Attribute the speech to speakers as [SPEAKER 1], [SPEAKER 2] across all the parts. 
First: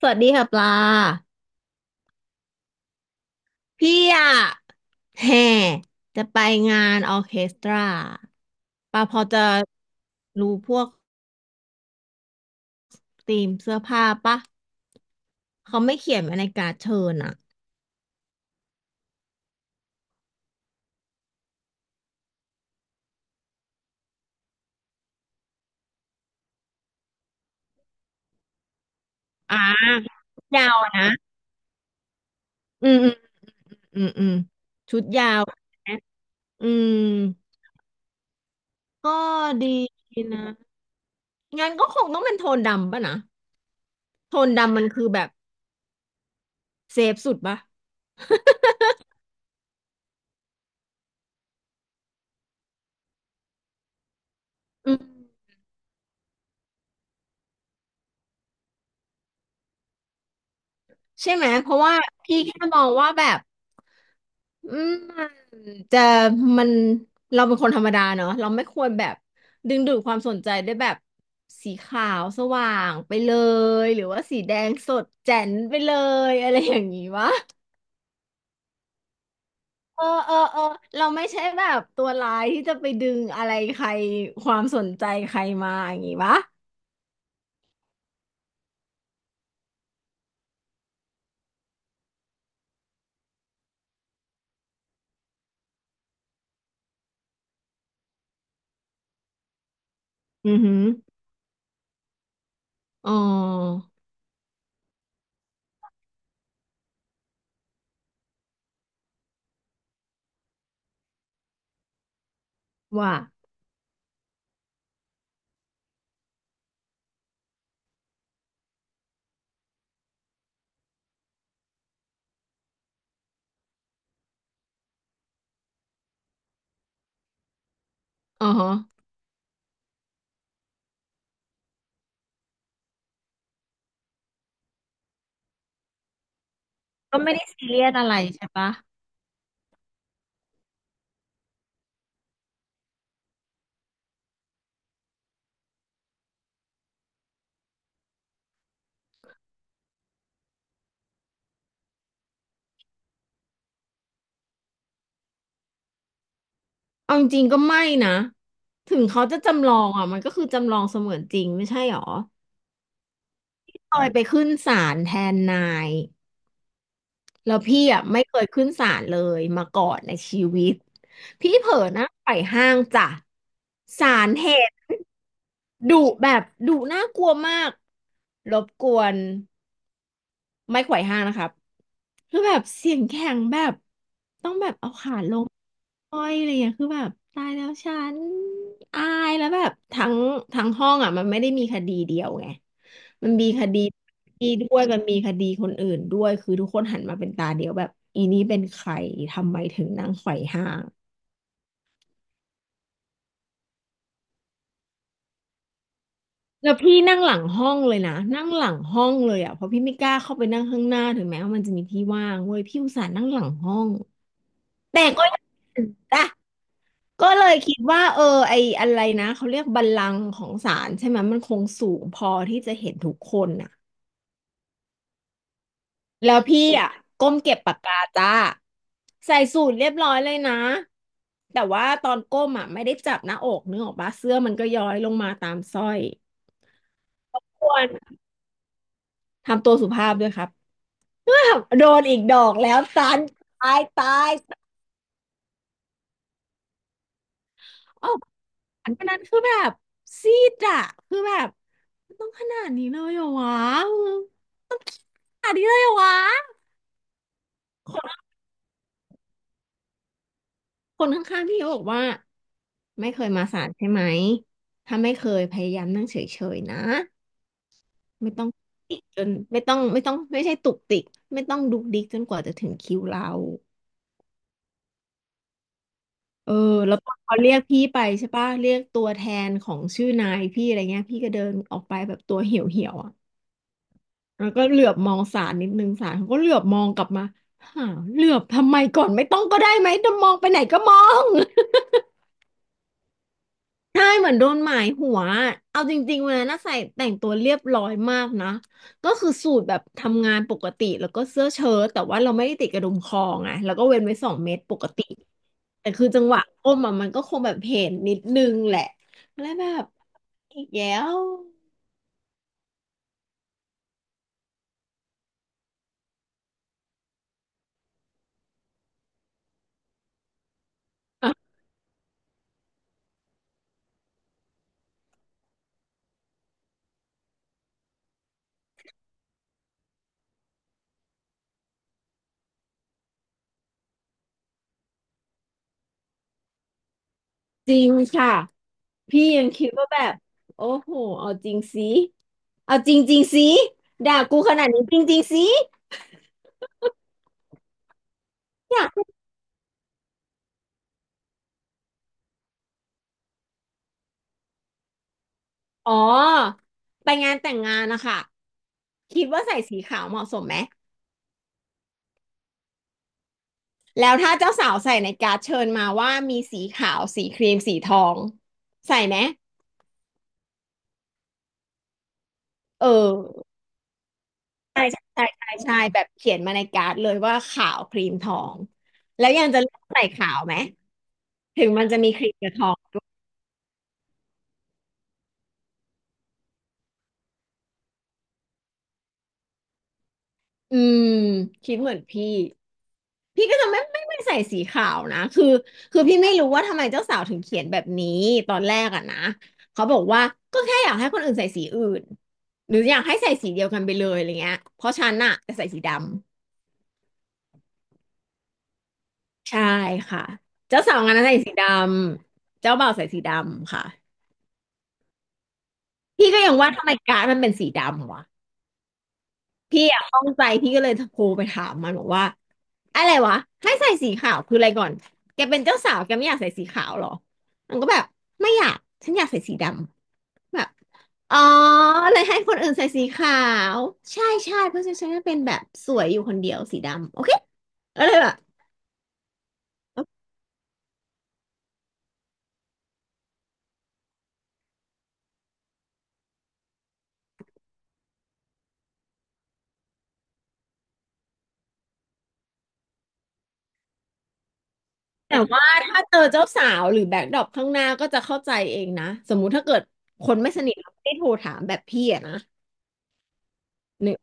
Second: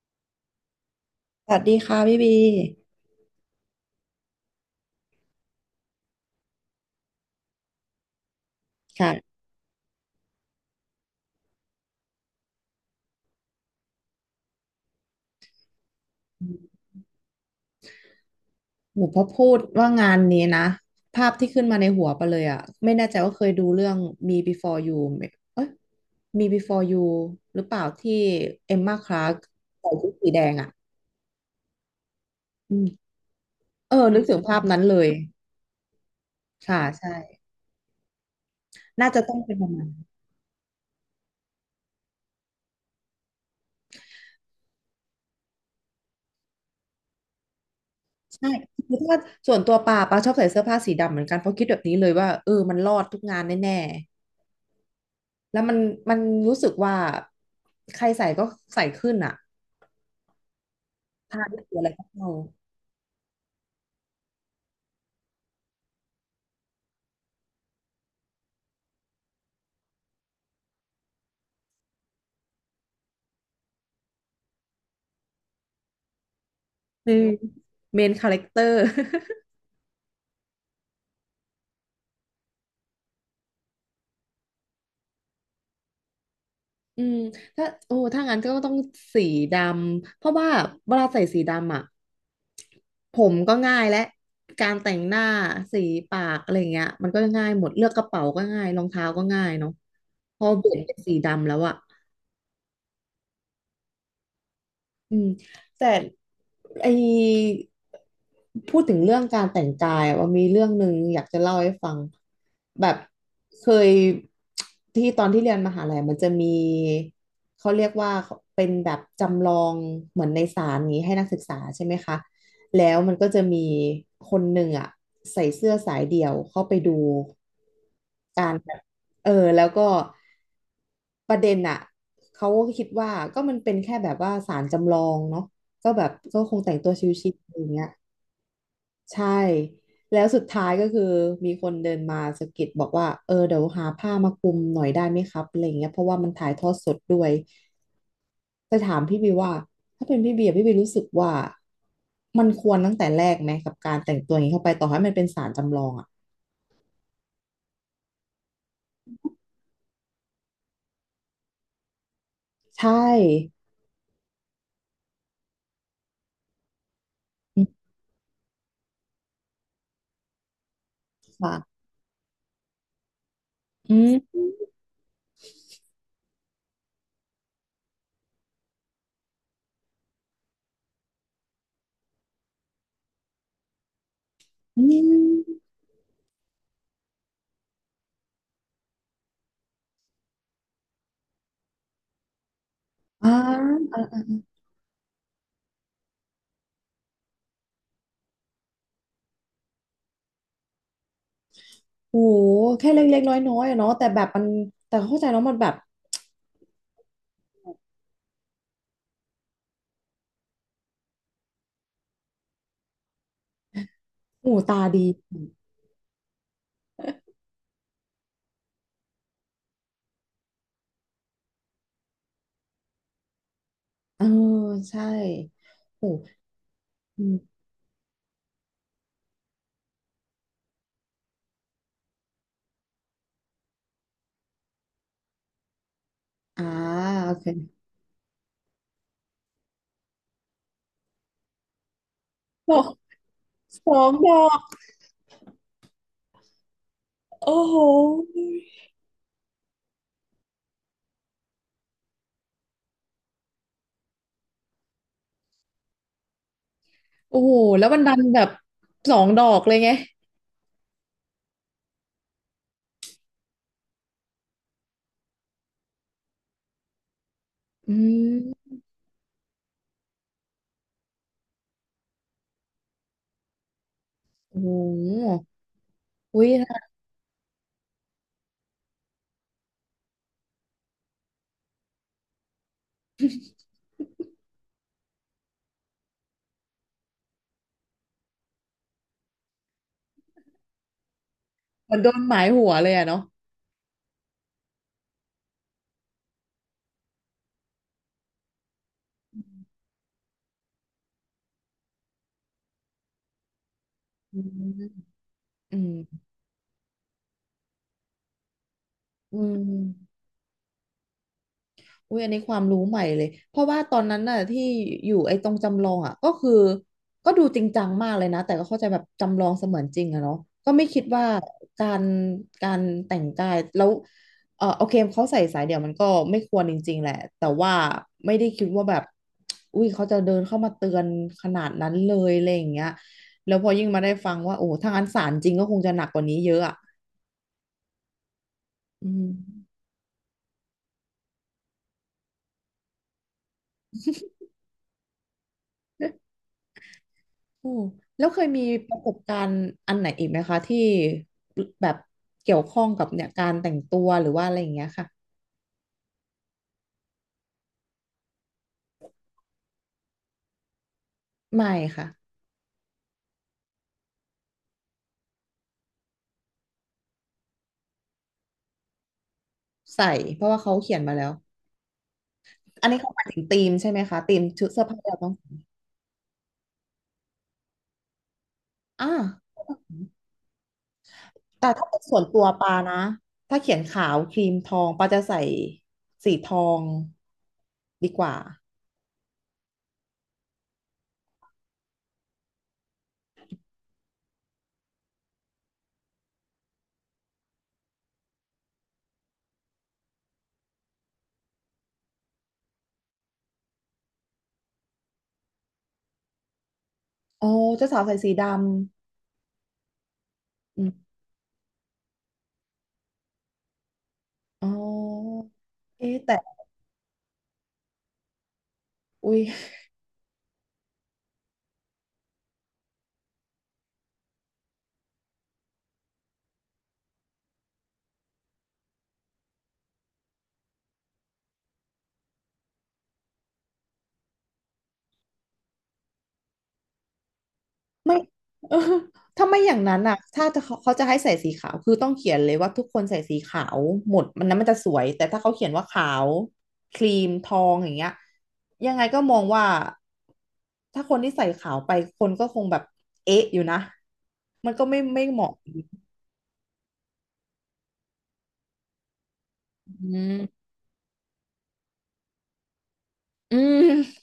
[SPEAKER 1] สวัสดีค่ะปลา
[SPEAKER 2] สวัสดีค่ะพี่บี
[SPEAKER 1] พี่อะแห่จะไปงานออร์เคสตราปลาพอจะ
[SPEAKER 2] ค่ะ
[SPEAKER 1] รู้พวกธีมเสื้อผ้าปะเขาไม่เขียนไว้ในการ์ดเชิญอะ
[SPEAKER 2] หนูพอพูดว่างานนี้นะภาพที่ขึ้นมาในหัวไปเลยอะไม่แน่ใจว่าเคยดูเรื่อง Me Before You ไหมเอ้ย Me Before You หรือเปล่าที่เอมมาคลาร์ก
[SPEAKER 1] อ่
[SPEAKER 2] ใส่ชุด
[SPEAKER 1] า
[SPEAKER 2] สีแดงอะ
[SPEAKER 1] ยาวอะนะ
[SPEAKER 2] อื
[SPEAKER 1] อืมอื
[SPEAKER 2] ม
[SPEAKER 1] ม
[SPEAKER 2] เอ
[SPEAKER 1] อื
[SPEAKER 2] อ
[SPEAKER 1] ม
[SPEAKER 2] นึ
[SPEAKER 1] อื
[SPEAKER 2] ก
[SPEAKER 1] ม
[SPEAKER 2] ถึงภาพนั้นเล
[SPEAKER 1] ชุด
[SPEAKER 2] ย
[SPEAKER 1] ยาวนะอื
[SPEAKER 2] ค่ะ
[SPEAKER 1] ม
[SPEAKER 2] ใช่น่า
[SPEAKER 1] ก็
[SPEAKER 2] จะต้องเป็นประ
[SPEAKER 1] ดี
[SPEAKER 2] มาณนั้น
[SPEAKER 1] นะงั้นก็คงต้องเป็นโทนดำปะนะโทนดำมันคือแบบเซฟสุดปะ
[SPEAKER 2] ใช่คือถ้าส่วนตัวปาปาชอบใส่เสื้อผ้าสีดำเหมือนกันเพราะคิดแบบนี้เลยว่าเออมันรอดทุกงานแน่
[SPEAKER 1] อืม
[SPEAKER 2] ๆแล้วมันมันรู้สึกว่าใครใส่ก็ใส่ขึ้นอะ
[SPEAKER 1] ใช่
[SPEAKER 2] ทา
[SPEAKER 1] ไหม
[SPEAKER 2] นไม่
[SPEAKER 1] เพ
[SPEAKER 2] เสี
[SPEAKER 1] ราะ
[SPEAKER 2] อะไร
[SPEAKER 1] ว่า
[SPEAKER 2] ก็เอา
[SPEAKER 1] พี่แค่มองว่าแบบ อืมจะมันเราเป็นคนธรรมดาเนาะเราไม่ควรแบบดึงดูดความสนใจด้วยแบบสีขาวสว่างไปเลยหรือว่าสีแดงสดแจ๋นไปเลยอะไรอย่างนี้
[SPEAKER 2] เออ
[SPEAKER 1] วะ
[SPEAKER 2] เมนคาแรคเตอร์
[SPEAKER 1] เออเออเออเราไม่ใช่แบบตัวร้ายที่จะไปดึงอะไรใครความสนใจใครมาอย่างนี้วะ
[SPEAKER 2] อืมถ้าโอ้ถ้างั้นก็ต้องสีดำเพราะว่าเวลาใส่สีดำอ่ะผมก็ง่ายและการแต่งหน้าสีปากอะไรเงี้ยมันก็ง่ายหมดเลือกกระเป๋าก็ง่ายรองเท้าก็ง่ายเนาะพอ
[SPEAKER 1] อือ
[SPEAKER 2] เป
[SPEAKER 1] หื
[SPEAKER 2] ลี่ยน
[SPEAKER 1] อ
[SPEAKER 2] เป็นสีดำแล้วอ่ะ
[SPEAKER 1] อ๋อ
[SPEAKER 2] อืมแต่ไอพูดถึงเรื่องการแต่งกายอะว่ามีเรื่องหนึ่งอยากจะเล่าให้ฟังแบบ
[SPEAKER 1] ว่า
[SPEAKER 2] เคยที่ตอนที่เรียนมหาลัยมันจะมีเขาเรียกว่าเป็นแบบจำลองเหมือนในศาลนี้ให้นักศึกษาใช่ไหมคะแล้วมันก็จะมีคนหนึ่งอ่ะใส่เสื้อสายเดี่ยวเข้าไปดู
[SPEAKER 1] อ๋อฮะ
[SPEAKER 2] เออแล้วก็ประเด็นอ่ะเขาก็คิดว่าก็มันเป็นแค่แบบว่าศาลจำลองเนาะก็แบบก็คงแต่งตัวช
[SPEAKER 1] ก็
[SPEAKER 2] ิ
[SPEAKER 1] ไม่
[SPEAKER 2] ว
[SPEAKER 1] ได้
[SPEAKER 2] ๆอ
[SPEAKER 1] ซี
[SPEAKER 2] ย่าง
[SPEAKER 1] เรี
[SPEAKER 2] เงี้
[SPEAKER 1] ย
[SPEAKER 2] ย
[SPEAKER 1] สอะไรใช่ปะ
[SPEAKER 2] ใช่แล้วสุดท้ายก็คือมีคนเดินมาสะกิดบอกว่าเออเดี๋ยวหาผ้ามาคลุมหน่อยได้ไหมครับอะไรเงี้ยเพราะว่ามันถ่ายทอดสดด้วยจะถามพี่บีว่าถ้าเป็นพี่บีอะพี่บีรู้สึกว่ามันควรตั้งแต่แรกไหมกับการแต่งตัวอย่างนี้เข้าไปต่อให้มันเป็นศาลจำลองอ่ะ
[SPEAKER 1] เอาจริงๆก็ไม่นะถึงเขาจะจำลองอ่ะมันก็คือจำลองเสมือนจริงไม่ใช่หรอ
[SPEAKER 2] ใช่
[SPEAKER 1] ตอยไปขึ้นศาลแทนนายแล้ว
[SPEAKER 2] อื
[SPEAKER 1] พี่
[SPEAKER 2] ม
[SPEAKER 1] อ่ะไม่เคยขึ้นศาลเลยมาก่อนในชีวิตพี่เผลอ
[SPEAKER 2] ค่ะ
[SPEAKER 1] นั่งไปห้างจ้ะ
[SPEAKER 2] อื
[SPEAKER 1] ศาล
[SPEAKER 2] ม
[SPEAKER 1] เห็นดุแบบดุน่ากลัวมากรบกวน ไม้ไขว่ห้างนะครับคือแบบเสียงแข็งแบบต้องแบบ
[SPEAKER 2] อื
[SPEAKER 1] เอา
[SPEAKER 2] ม
[SPEAKER 1] ขาลงอ้อยอะไรอย่างเงี้ยคือแบบตายแล้วฉันอายแล้วแบบทั้งห้องอ่ะมันไม่ได้มีคดีเดียวไง
[SPEAKER 2] อ่
[SPEAKER 1] มันมีคดี
[SPEAKER 2] า
[SPEAKER 1] นี้ด้วยมันมีคดีคนอื่นด้วยคือทุกคนหันมาเป็นตาเดียวแบบอีนี้เป็นใครทำไมถึงนั่งไขว่ห้าง
[SPEAKER 2] โอ้โหแค่เล็กๆน้อยๆอะเนาะแต่แบบมันแต่เข้าใจแล้วมันแบบ
[SPEAKER 1] แล้วพี่นั่งหลังห้องเลยนะนั่งหลังห้องเลยอ่ะเพราะพี่ไม่กล้าเข้าไปนั่งข้างหน้าถึงแม้ว่ามันจะมีที่ว่างเว้ยพี่อุตส่าห์นั่งหลังห้อง
[SPEAKER 2] หูตา
[SPEAKER 1] แต่
[SPEAKER 2] ดี
[SPEAKER 1] ก็ยังจ้ะ ก็เลยคิดว่าเออไออะไรนะเขาเรียกบัลลังก์ของศาลใช่ไหมมันคงสูงพอที่จะเห็นทุกคนน่ะ
[SPEAKER 2] เออใช่ โอ้
[SPEAKER 1] แล้วพี่อ่ะ
[SPEAKER 2] อ
[SPEAKER 1] ก้ม
[SPEAKER 2] ม
[SPEAKER 1] เก็บปากกาจ้าใส่สูทเรียบร้อยเลยนะแต่ว่าตอนก้มอ่ะไม่ได้จับหน้าอกนึกออกปะเสื้อมันก็ย้อยลงมาตามสร้อย
[SPEAKER 2] อ่าโอเค
[SPEAKER 1] ควรทำตัวสุภาพด้วยครับ โดนอีกดอก
[SPEAKER 2] ด
[SPEAKER 1] แล้
[SPEAKER 2] อ
[SPEAKER 1] ว
[SPEAKER 2] ก
[SPEAKER 1] ตานตาย
[SPEAKER 2] สอง
[SPEAKER 1] ตา
[SPEAKER 2] ด
[SPEAKER 1] ย
[SPEAKER 2] อกโอ้โห
[SPEAKER 1] วันนั้นคือแบบซีดอะคือแบบมันต้องขนาดนี้เลยเหรอวะต้องขนาดนี้เลยเหรอวะ
[SPEAKER 2] โอ้โห แล้วมันดันแบบสองดอกเลยไง
[SPEAKER 1] คนข้างๆพี่ก็บอกว่าไม่เคยมาศาลใช่ไหมถ้าไม่เคยพยายามนั่งเฉยๆนะ
[SPEAKER 2] อื
[SPEAKER 1] ไม่ต้อง
[SPEAKER 2] ม
[SPEAKER 1] ติกจนไม่ต้องไม่ต้องไม่ใช่ตุกติกไม่ต้องดุกดิกจนกว่าจะถึงคิวเรา
[SPEAKER 2] โอ้โหอุ้
[SPEAKER 1] เอ
[SPEAKER 2] ย
[SPEAKER 1] อแล้วพอเขาเรียกพี่ไปใช่ปะเรียกตัวแทนของชื่อนายพี่อะไรเงี้ยพี่ก็เดินออกไปแบบตัวเหี่ยวๆอ่ะ แล้วก็เหลือบมองศาลนิดนึงศาลเขาก็เหลือบมองกลับมาหาเหลือบทำไมก่อนไม่ต้องก็ได้ไหมจะมองไปไหนก็มอง
[SPEAKER 2] เหมือนโดนหมายหัวเลยอะเนาะ
[SPEAKER 1] ใช่เหมือนโดนหมายหัวเอาจริงๆวันนั้นน่ะใส่แต่งตัวเรียบร้อยมากนะก็คือสูทแบบทำงานปกติแล้วก็เสื้อเชิ้ตแต่ว่าเราไม่ได้ติดกระดุมคอไงแล้วก็เว้นไว้สอง
[SPEAKER 2] อืม
[SPEAKER 1] เมตรปกติ
[SPEAKER 2] อื
[SPEAKER 1] แต่
[SPEAKER 2] ม
[SPEAKER 1] คือจังหวะก้มอะมันก็คงแบบเห็นนิดนึงแหละ
[SPEAKER 2] อื
[SPEAKER 1] แล้ว
[SPEAKER 2] ม
[SPEAKER 1] แบบอีกแล้ว
[SPEAKER 2] อุ้ยอันนี้ความรู้ใหม่เลยเพราะว่าตอนนั้นน่ะที่อยู่ไอ้ตรงจำลองอ่ะก็คือก็ดูจริงจังมากเลยนะแต่ก็เข้าใจแบบจำลองเสมือนจริงอะเนาะก็ไม่คิดว่า
[SPEAKER 1] อ่ะ
[SPEAKER 2] การแต่งกายแล้วเออโอเคเขาใส่สายเดี่ยวมันก็ไม่ควรจริงๆแหละแต่ว่าไม่ได้คิดว่าแบบอุ้ยเขาจะเดินเข้ามาเตือนขนาดนั้นเลยอะไรอย่างเงี้ยแล้วพอยิ่งมาได้ฟังว่าโอ้ถ้างั้นศาลจริงก็คงจะหนักกว่านี้เยอะอะ
[SPEAKER 1] จริงค่ะ
[SPEAKER 2] อื
[SPEAKER 1] พี่ยังคิด
[SPEAKER 2] ม
[SPEAKER 1] ว่าแบบโอ้โหเอาจริงสิ เอาจริงๆสิด่ากูขนาดนี้จริงๆสิ
[SPEAKER 2] อืมแล้วเคยมี
[SPEAKER 1] อยา
[SPEAKER 2] ป
[SPEAKER 1] ก
[SPEAKER 2] ระสบการณ์อันไหนอีกไหมคะที่แบบเกี่ยวข้องกับเนี่ยการแต่งตัวหรือว่าอะไรอย่างเงี้ยค่ะ
[SPEAKER 1] อ๋อไปงานแต่งงานนะคะคิดว่าใส่สีขาวเหมาะสมไหม
[SPEAKER 2] ไม่ค่ะ
[SPEAKER 1] แล้วถ้าเจ้าสาวใส่ในการ์ดเชิญมาว่ามีสีขาวสีครีมสีทองใส่ไหม
[SPEAKER 2] ใส่เพราะว่าเขาเขียนมาแล้ว
[SPEAKER 1] เอ
[SPEAKER 2] อันนี้เขา
[SPEAKER 1] อ
[SPEAKER 2] หมายถึงธีมใช่ไหมคะธีมชุด
[SPEAKER 1] ใช่
[SPEAKER 2] เสื้อผ้า
[SPEAKER 1] ใช่
[SPEAKER 2] ที่เรา
[SPEAKER 1] ใช่
[SPEAKER 2] ต้อง
[SPEAKER 1] ใช่
[SPEAKER 2] ใส่
[SPEAKER 1] ใช่แบบเขียนมาในการ์ดเลยว่าขาวครีมทอง
[SPEAKER 2] อ่า
[SPEAKER 1] แล้วยังจะเลือกใส่ขาวไหมถึ
[SPEAKER 2] แต่
[SPEAKER 1] งมั
[SPEAKER 2] ถ้า
[SPEAKER 1] นจะ
[SPEAKER 2] เป็น
[SPEAKER 1] มี
[SPEAKER 2] ส่
[SPEAKER 1] ค
[SPEAKER 2] วน
[SPEAKER 1] รีม
[SPEAKER 2] ตัว
[SPEAKER 1] กับทอ
[SPEAKER 2] ปา
[SPEAKER 1] ง
[SPEAKER 2] นะถ้าเขียนขาวครีมทองปาจะใส่สีทองดีกว่า
[SPEAKER 1] อืมคิดเหมือนพี่ พี่ก็จะไม่ใส่สีขาวนะคือพี่ไม่รู้ว่าทำไมเจ้าสาวถึงเขียนแบบนี้ตอนแรกอะนะเขาบอกว่าก็แค่อยากให้คนอื่นใส่สีอื่นหรืออยากให้ใส่สีเดียวกันไปเลยอะไรเงี้ยเพราะฉันน่ะจะใส่สีดำ
[SPEAKER 2] อ๋อเจ้าสาวใส่สีดำ
[SPEAKER 1] ใช่ค่ะเจ้า
[SPEAKER 2] อื
[SPEAKER 1] สาวงา
[SPEAKER 2] ม
[SPEAKER 1] นนั้นใส่สีดำเจ้าบ่าวใส่สีดำค่ะ
[SPEAKER 2] อ๋อเอ๊ะ
[SPEAKER 1] พี่
[SPEAKER 2] แต่
[SPEAKER 1] ก็ยังว่าทำไมการ์ดมันเป็นสีดำวะ
[SPEAKER 2] อุ้ย
[SPEAKER 1] พี่อะข้องใจพี่ก็เลยโทรไปถามมันบอกว่าอะไรวะให้ใส่สีขาวคืออะไรก่อนแกเป็นเจ้าสาวแกไม่อยากใส่สีขาวเหรอมันก็แบบไม่อยากฉันอยากใส่สีดำแบบอ๋อเลยให้คนอื่นใส่สีขาวใช่ใช่เพราะฉันจะเป็นแบบสวยอยู่คนเดียวสีดำโอเคก็เล
[SPEAKER 2] ไม่
[SPEAKER 1] ย แบบ
[SPEAKER 2] เออถ้าไม่อย่างนั้นอ่ะถ้าจะเขาเขาจะให้ใส่สีขาวคือต้องเขียนเลยว่าทุกคนใส่สีขาวหมดมันนั้นมันจะสวยแต่ถ้าเขาเขียนว่าขาวครีมทองอย่างเงี้ยยังไงก็มองว่าถ้าคนที่ใส่ขาวไปคนก็คงแบบเอ๊ะอยู่นะมันก็ไม่
[SPEAKER 1] แต่
[SPEAKER 2] เหมาะ
[SPEAKER 1] ว่าถ้าเจอเจ้าสาวหรือแบ็คดรอปข้างหน้าก็จะเข้าใจเองนะสมมุติถ้าเกิด
[SPEAKER 2] อื
[SPEAKER 1] คนไม่ส
[SPEAKER 2] ม
[SPEAKER 1] นิทเราไม่ได้โทรถามแบบพี่อะนะ
[SPEAKER 2] อื
[SPEAKER 1] หนึ่ง
[SPEAKER 2] ม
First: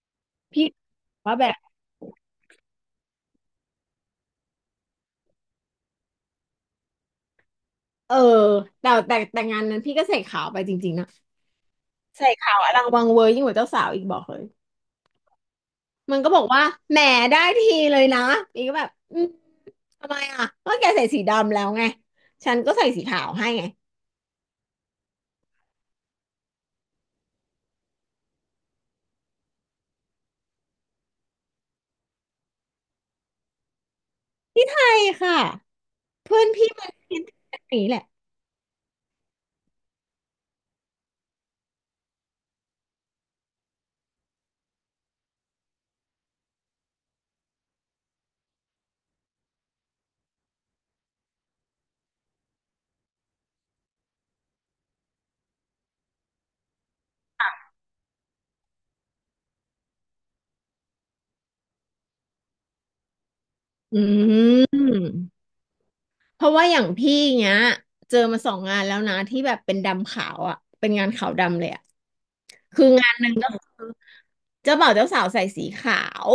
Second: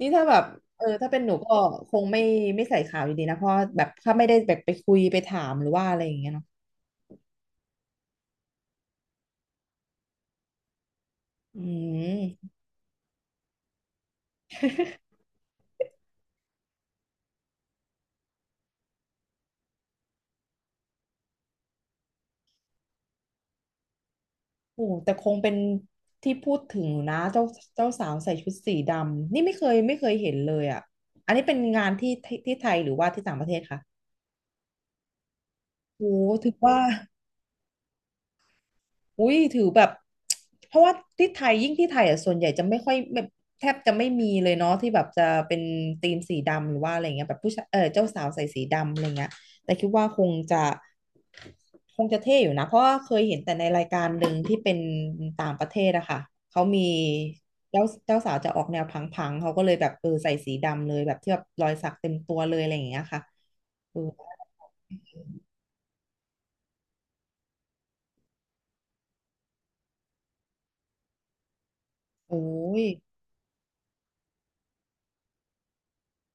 [SPEAKER 2] นี่ถ้าแบบ
[SPEAKER 1] พี่
[SPEAKER 2] เออถ้าเป็นหนู
[SPEAKER 1] ว่าแบ
[SPEAKER 2] ก็
[SPEAKER 1] บ
[SPEAKER 2] คงไม่ใส่ขาวอยู่ดีนะเพราะแบบถ้าไม่ได้แบบไปคุยไปถามหรือว่าอะไรอย่างเงี้ยเนาะ
[SPEAKER 1] เออแต่งานนั้นพี่ก็ใส่ขาวไปจริงๆนะ
[SPEAKER 2] อื
[SPEAKER 1] ใส่
[SPEAKER 2] ม
[SPEAKER 1] ขาวอลังวังเวอร์ยิ่งกว่าเจ้าสาวอีกบอกเลยมันก็บอกว่าแหมได้ทีเลยนะอีกก็แบบอืมทำไมอ่ะก็แกใส่สีดำแล้วไงฉันก็ใส่สีขาวให้ไง
[SPEAKER 2] โอ้แต่คงเป็นที่พูดถึงอยู่นะเจ้าสาวใส่ชุดสีดำนี่ไม่เคยเห็นเลยอ่ะอันนี้เป็นงานที่ที่ไทยหรือว่าที่ต่างประเทศคะ
[SPEAKER 1] ที่ไทยค่ะ
[SPEAKER 2] โอ้
[SPEAKER 1] เพื่อน
[SPEAKER 2] ถือ
[SPEAKER 1] พี่
[SPEAKER 2] ว่า
[SPEAKER 1] มันคิดแบบนี้แหละ
[SPEAKER 2] อุ้ยถือแบบ เพราะว่าที่ไทยยิ่งที่ไทยอ่ะส่วนใหญ่จะไม่ค่อยแบบแทบจะไม่มีเลยเนาะที่แบบจะเป็นธีมสีดำหรือว่าอะไรเงี้ยแบบผู้ชายเออเจ้าสาวใส่สีดำอะไรเงี้ยแต่คิดว่าคงจะเท่อยู่นะเพราะว่าเคยเห็นแต่ในรายการหนึ่งที่เป็นต่างประเทศอะค่ะเขามีเจ้าสาวจะออกแนวพังๆเขาก็เลยแบบเออใส่สีดำเลยแบบที่แบบรอยสักเต็มตัวเลยอะไรอย่างเงี้ยค่ะเอ
[SPEAKER 1] อื
[SPEAKER 2] อ
[SPEAKER 1] มเพราะว่าอย่างพี่เนี้ยเจอมา2 งานแล้วนะที่แบบเป็นดำขาวอ่ะเป็นงานขาวดำเลยอ่ะ
[SPEAKER 2] โอ้ย
[SPEAKER 1] คืองานหนึ่งก็คือเจ้าบ่าวเจ้าสาวใส่สีขาว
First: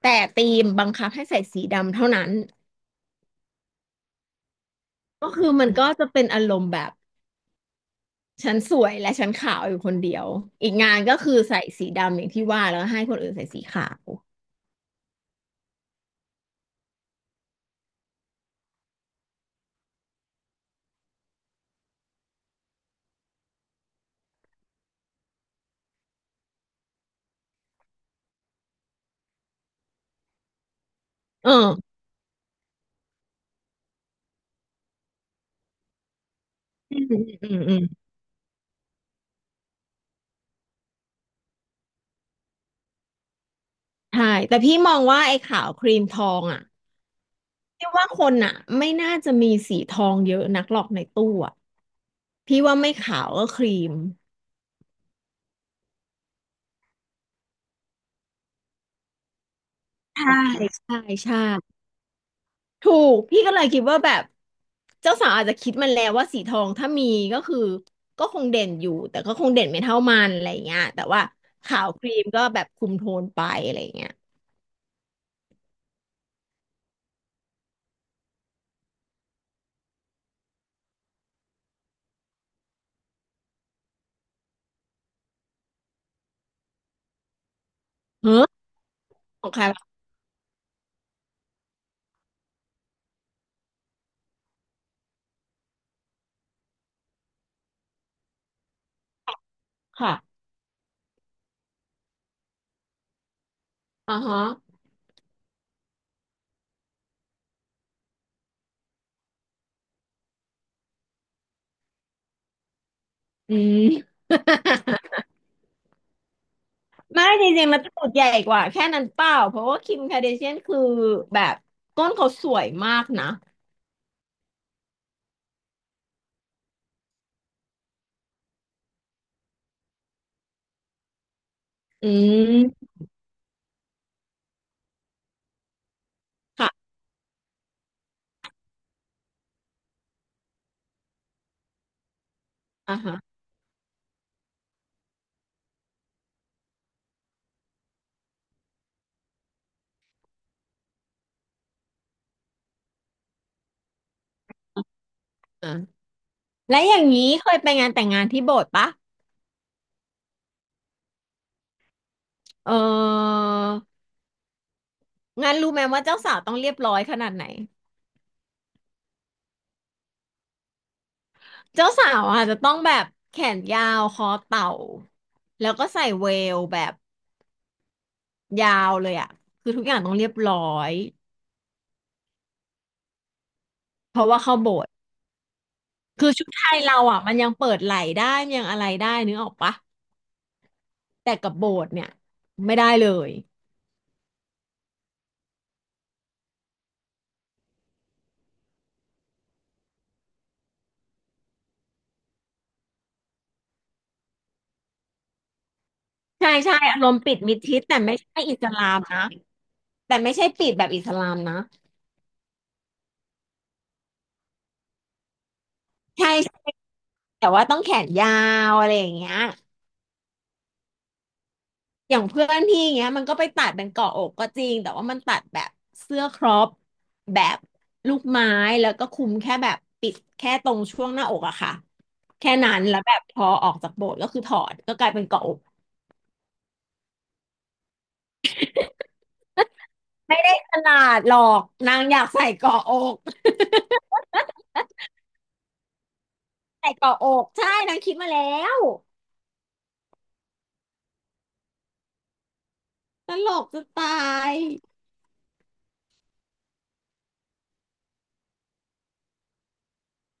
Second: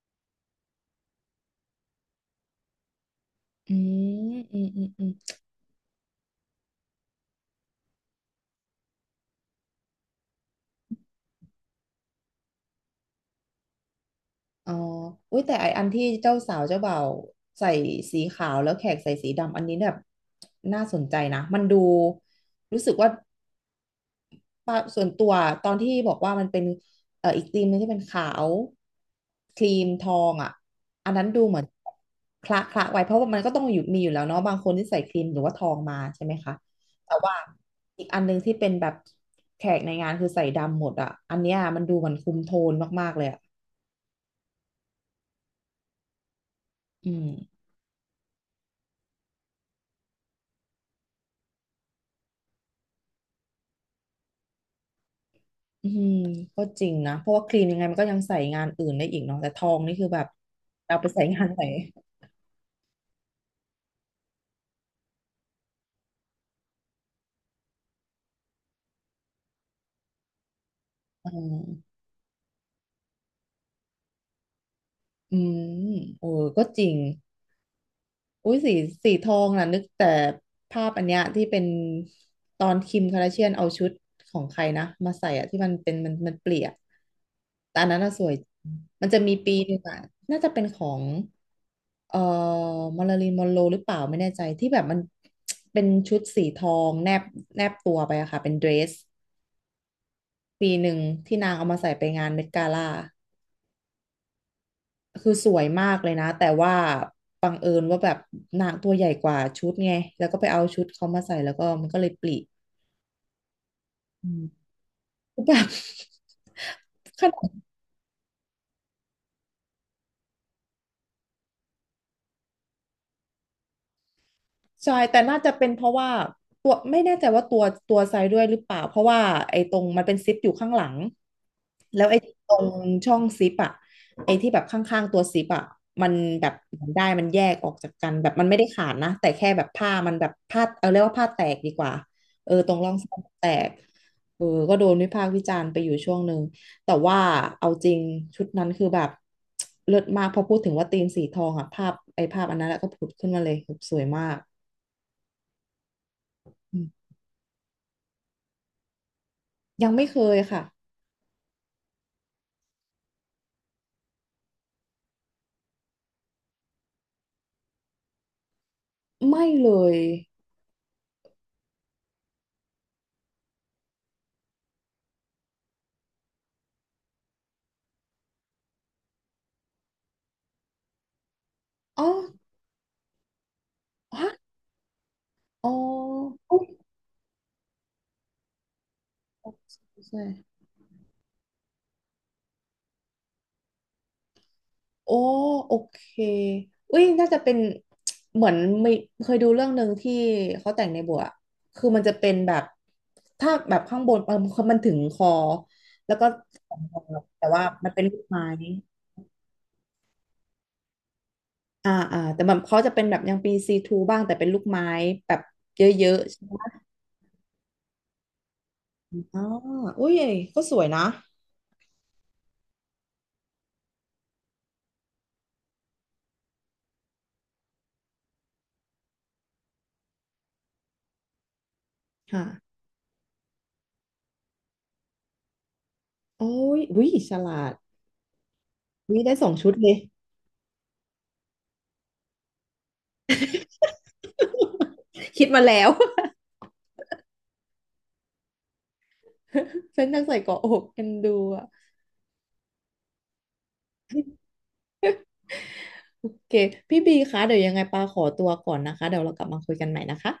[SPEAKER 1] แต่ธีมบังคับให้ใส่สีดำเท่านั้น
[SPEAKER 2] อืมอืมอืมอืม
[SPEAKER 1] ก็คือมันก็จะเป็นอารมณ์แบบฉันสวยและฉันขาวอยู่คนเดียวอีกงานก็คือใส่สีดำอย่างที่ว่าแล้วให้คนอื่นใส่สีขาว
[SPEAKER 2] อ๋ออุ้ยแต่ไออันที่เจ้าสาวเจ้าบ่าวใส่สีขาวแล้วแขกใส่สีดำอันนี้แบบน่าสนใจนะมันดูรู้สึกว่าปะส่วนตัวตอนที่บอกว่ามันเป็นอีกธีมหนึงที่เป็นขาวครีมทองอ่ะอันนั้นดู
[SPEAKER 1] เอ
[SPEAKER 2] เหมือน
[SPEAKER 1] อ
[SPEAKER 2] คละไว้เพราะว่ามันก็ต้องอยู่มีอยู่แล้วเนาะบางคนที่ใส่ครีมหรือว่าทองมาใช่ไหมคะ
[SPEAKER 1] อืม
[SPEAKER 2] แต่
[SPEAKER 1] อืม
[SPEAKER 2] ว่า
[SPEAKER 1] อืมอืม
[SPEAKER 2] อีกอันหนึงที่เป็นแบบแขกในงานคือใส่ดำหมดอ่ะอันเนี้ยมันดูเหมือนคุมโทนมากๆเลยอ่ะ
[SPEAKER 1] ใช่แต่พี่มองว่าไอ้ขาวครีมทองอ่ะ
[SPEAKER 2] อืม
[SPEAKER 1] พี่ว่าคนอ่ะไม่น่าจะมีสีทองเยอะนักหรอกในตู้อ่ะพี่ว่าไม่ขาวก็ครีม
[SPEAKER 2] อืมก็จริงนะเพราะว่าครีมยังไงมันก็ยังใส่งานอื่นได้อีกเนาะแต่ทองนี่คือแบบ
[SPEAKER 1] ใช่ใช่
[SPEAKER 2] เอาไปใส่
[SPEAKER 1] ใช่
[SPEAKER 2] งานไหน
[SPEAKER 1] ถูกพี่ก็เลยคิดว่าแบบเจ้าสาวอาจจะคิดมันแล้วว่าสีทองถ้ามีก็คือก็คงเด่นอยู่แต่ก็คงเด่นไม่เท่ามันอะไรเงี้ยแต่ว่า
[SPEAKER 2] อื
[SPEAKER 1] ขาว
[SPEAKER 2] ม
[SPEAKER 1] ครีมก็แบบคุมโทนไปอะไรเงี้ย
[SPEAKER 2] อืมโอ้ก็จริงอุ้ยสีสีทองน่ะนึกแต่ภาพอันเนี้ยที่เป็นตอนคิมคาราเชียนเอาชุดของใครนะมาใส่อะที่มันเป็นมันเปลี่ยนแต่อันนั้นน่ะส
[SPEAKER 1] เฮ้
[SPEAKER 2] วย
[SPEAKER 1] อ
[SPEAKER 2] มันจะมี
[SPEAKER 1] ของ
[SPEAKER 2] ปี
[SPEAKER 1] ใคร
[SPEAKER 2] หนึง
[SPEAKER 1] วะ
[SPEAKER 2] อะน่าจะเป็นของเอ่อมาริลีนมอนโรหรือเปล่าไม่แน่ใจที่แบบมันเป็นชุดสีทองแนบตัวไปอะค่ะเป็นเดรส
[SPEAKER 1] ค่ะ
[SPEAKER 2] ปีหนึ่งที่นางเอามาใส่ไปงานเมดกาล่า
[SPEAKER 1] อ่าฮะ
[SPEAKER 2] คือสวยมากเลยนะแต่ว่าบังเอิญว่าแบบนางตัวใหญ่กว่าชุดไงแล้วก็ไปเอาชุดเขามาใส่แล้วก็มันก็เลยปลิ
[SPEAKER 1] อืม
[SPEAKER 2] อืม แบบ ข
[SPEAKER 1] ไม่จ
[SPEAKER 2] นา
[SPEAKER 1] ริ
[SPEAKER 2] ด
[SPEAKER 1] งๆมันตูดใหญ่กว่าแค่นั้นเปล่าเพราะว่าคิมคาเดเชียนคือแบบก้นเขาสวยมากนะ
[SPEAKER 2] ใช่แต่น่าจะเป็นเพราะว่าตัวไม่แน่ใจว่าตัวไซด์ด้วยหรือเปล่า เพราะว่าไอ้ตรงมันเป็นซิปอยู่ข้างหลัง แล้ว
[SPEAKER 1] อื
[SPEAKER 2] ไอ้ตรง
[SPEAKER 1] ม
[SPEAKER 2] ช่องซิปอะไอ้ที่แบบข้างๆตัวซิปอะมันแบบ
[SPEAKER 1] ค่ะ
[SPEAKER 2] มันได้มันแยกออกจากกันแบบมันไม่ได้ขาดนะแต่แค่แบบผ้ามันแบบผ้าเอาเรียกว่าผ้าแตกดีกว่าเออตรงร่อ
[SPEAKER 1] อ่า
[SPEAKER 2] งซ่อ
[SPEAKER 1] ฮะ
[SPEAKER 2] มแตกเออก็โดนวิพากษ์วิจารณ์ไปอยู่ช่วงหนึ่งแต่ว่าเอาจริงชุดนั้นคือแบบเลิศมากพอพูดถึงว่าธีมสีทองอะภาพอันนั้นแล้วก็ผุดขึ้นมาเลยแบบสวยมาก
[SPEAKER 1] อ่า
[SPEAKER 2] อื
[SPEAKER 1] และอย่าง
[SPEAKER 2] ม
[SPEAKER 1] นี้เคยไปงานแต่งงานที่โบสถ์ปะ
[SPEAKER 2] ยังไม่เคยค่ะ
[SPEAKER 1] เออ งานรู้ไหมว่าเจ้าสาวต้องเรียบร้อยขนาดไหน
[SPEAKER 2] ไม่เลย
[SPEAKER 1] เจ้าสาวอาจจะต้องแบบแขนยาวคอเต่าแล้วก็ใส่เวลแบบยาวเลยอ่ะคือทุกอย่างต้องเรียบร้อย
[SPEAKER 2] อ๋อ
[SPEAKER 1] เพราะ
[SPEAKER 2] ฮะ
[SPEAKER 1] ว่าเข้าโบสถ์
[SPEAKER 2] อ๋อ
[SPEAKER 1] คือชุด
[SPEAKER 2] อุ๊
[SPEAKER 1] ไท
[SPEAKER 2] ย
[SPEAKER 1] ยเราอ่ะมันยังเปิดไหล่ได้มันยังอะไรได้นึกออกปะ
[SPEAKER 2] ใช่
[SPEAKER 1] แต่กับโบสถ์เนี่ยไม่ได้เลย
[SPEAKER 2] โอ้โอเคอุ้ยน่าจะเป็น เหมือนไม่เคยดูเรื่องหนึ่งที่เขาแต่งในบัวอะคือมันจะเป็นแบบถ้าแบบข้างบนเออมันถึงคอแล้วก็
[SPEAKER 1] ใช่ใช่อารมณ์ปิด
[SPEAKER 2] แต่
[SPEAKER 1] มิด
[SPEAKER 2] ว่า
[SPEAKER 1] ชิด
[SPEAKER 2] มัน
[SPEAKER 1] แต่
[SPEAKER 2] เป็น
[SPEAKER 1] ไม่
[SPEAKER 2] ลูก
[SPEAKER 1] ใช่
[SPEAKER 2] ไม้
[SPEAKER 1] อิสลามนะแต่ไม่ใช่ปิดแบบอิสลามนะ
[SPEAKER 2] อ่าอ่าแต่แบบเขาจะเป็นแบบยังปีซีทูบ้างแต่เป็นลูกไม้แบบเยอะ
[SPEAKER 1] ใช่
[SPEAKER 2] ๆใช่ไหม
[SPEAKER 1] ใช่แต่ว่าต้องแขนยาวอะไรอย่างเงี้ย
[SPEAKER 2] อ๋ออุ้ยก็สวยนะ
[SPEAKER 1] อย่างเพื่อนพี่อย่างเงี้ยมันก็ไปตัดเป็นเกาะอกก็จริงแต่ว่ามันตัดแบบเสื้อครอปแบบลูกไม้แล้วก็คลุมแค่แบบปิดแค่ตรงช่วงหน้าอกอะค่ะ
[SPEAKER 2] ค่ะ
[SPEAKER 1] แค่นั้นแล้วแบบพอออกจากโบสถ์ก็คือถอดก็กลายเป็นเกาะอก
[SPEAKER 2] โอ้ยอุ้ยฉลาด นี่ได้2 ชุดเลย
[SPEAKER 1] ไม่ได้ขนาดหรอกนางอยากใส่เกาะอก
[SPEAKER 2] คิดมาแล้ว
[SPEAKER 1] ใส่เกาะอกใช่นางคิดมาแล้ว
[SPEAKER 2] ฉันจัใส่เกาะอกกันดูอ่ะ
[SPEAKER 1] ตลกจะตาย
[SPEAKER 2] โอเคพี่บีคะเดี๋ยวยังไงปาขอตัวก่อนนะคะเดี๋ยวเรากลับมาคุยกันใหม่นะคะ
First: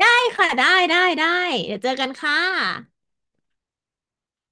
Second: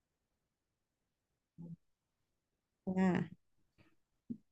[SPEAKER 1] ได้ค่ะได้ได้ได้เดี๋ยวเจอกันค่ะ
[SPEAKER 2] ค่ะ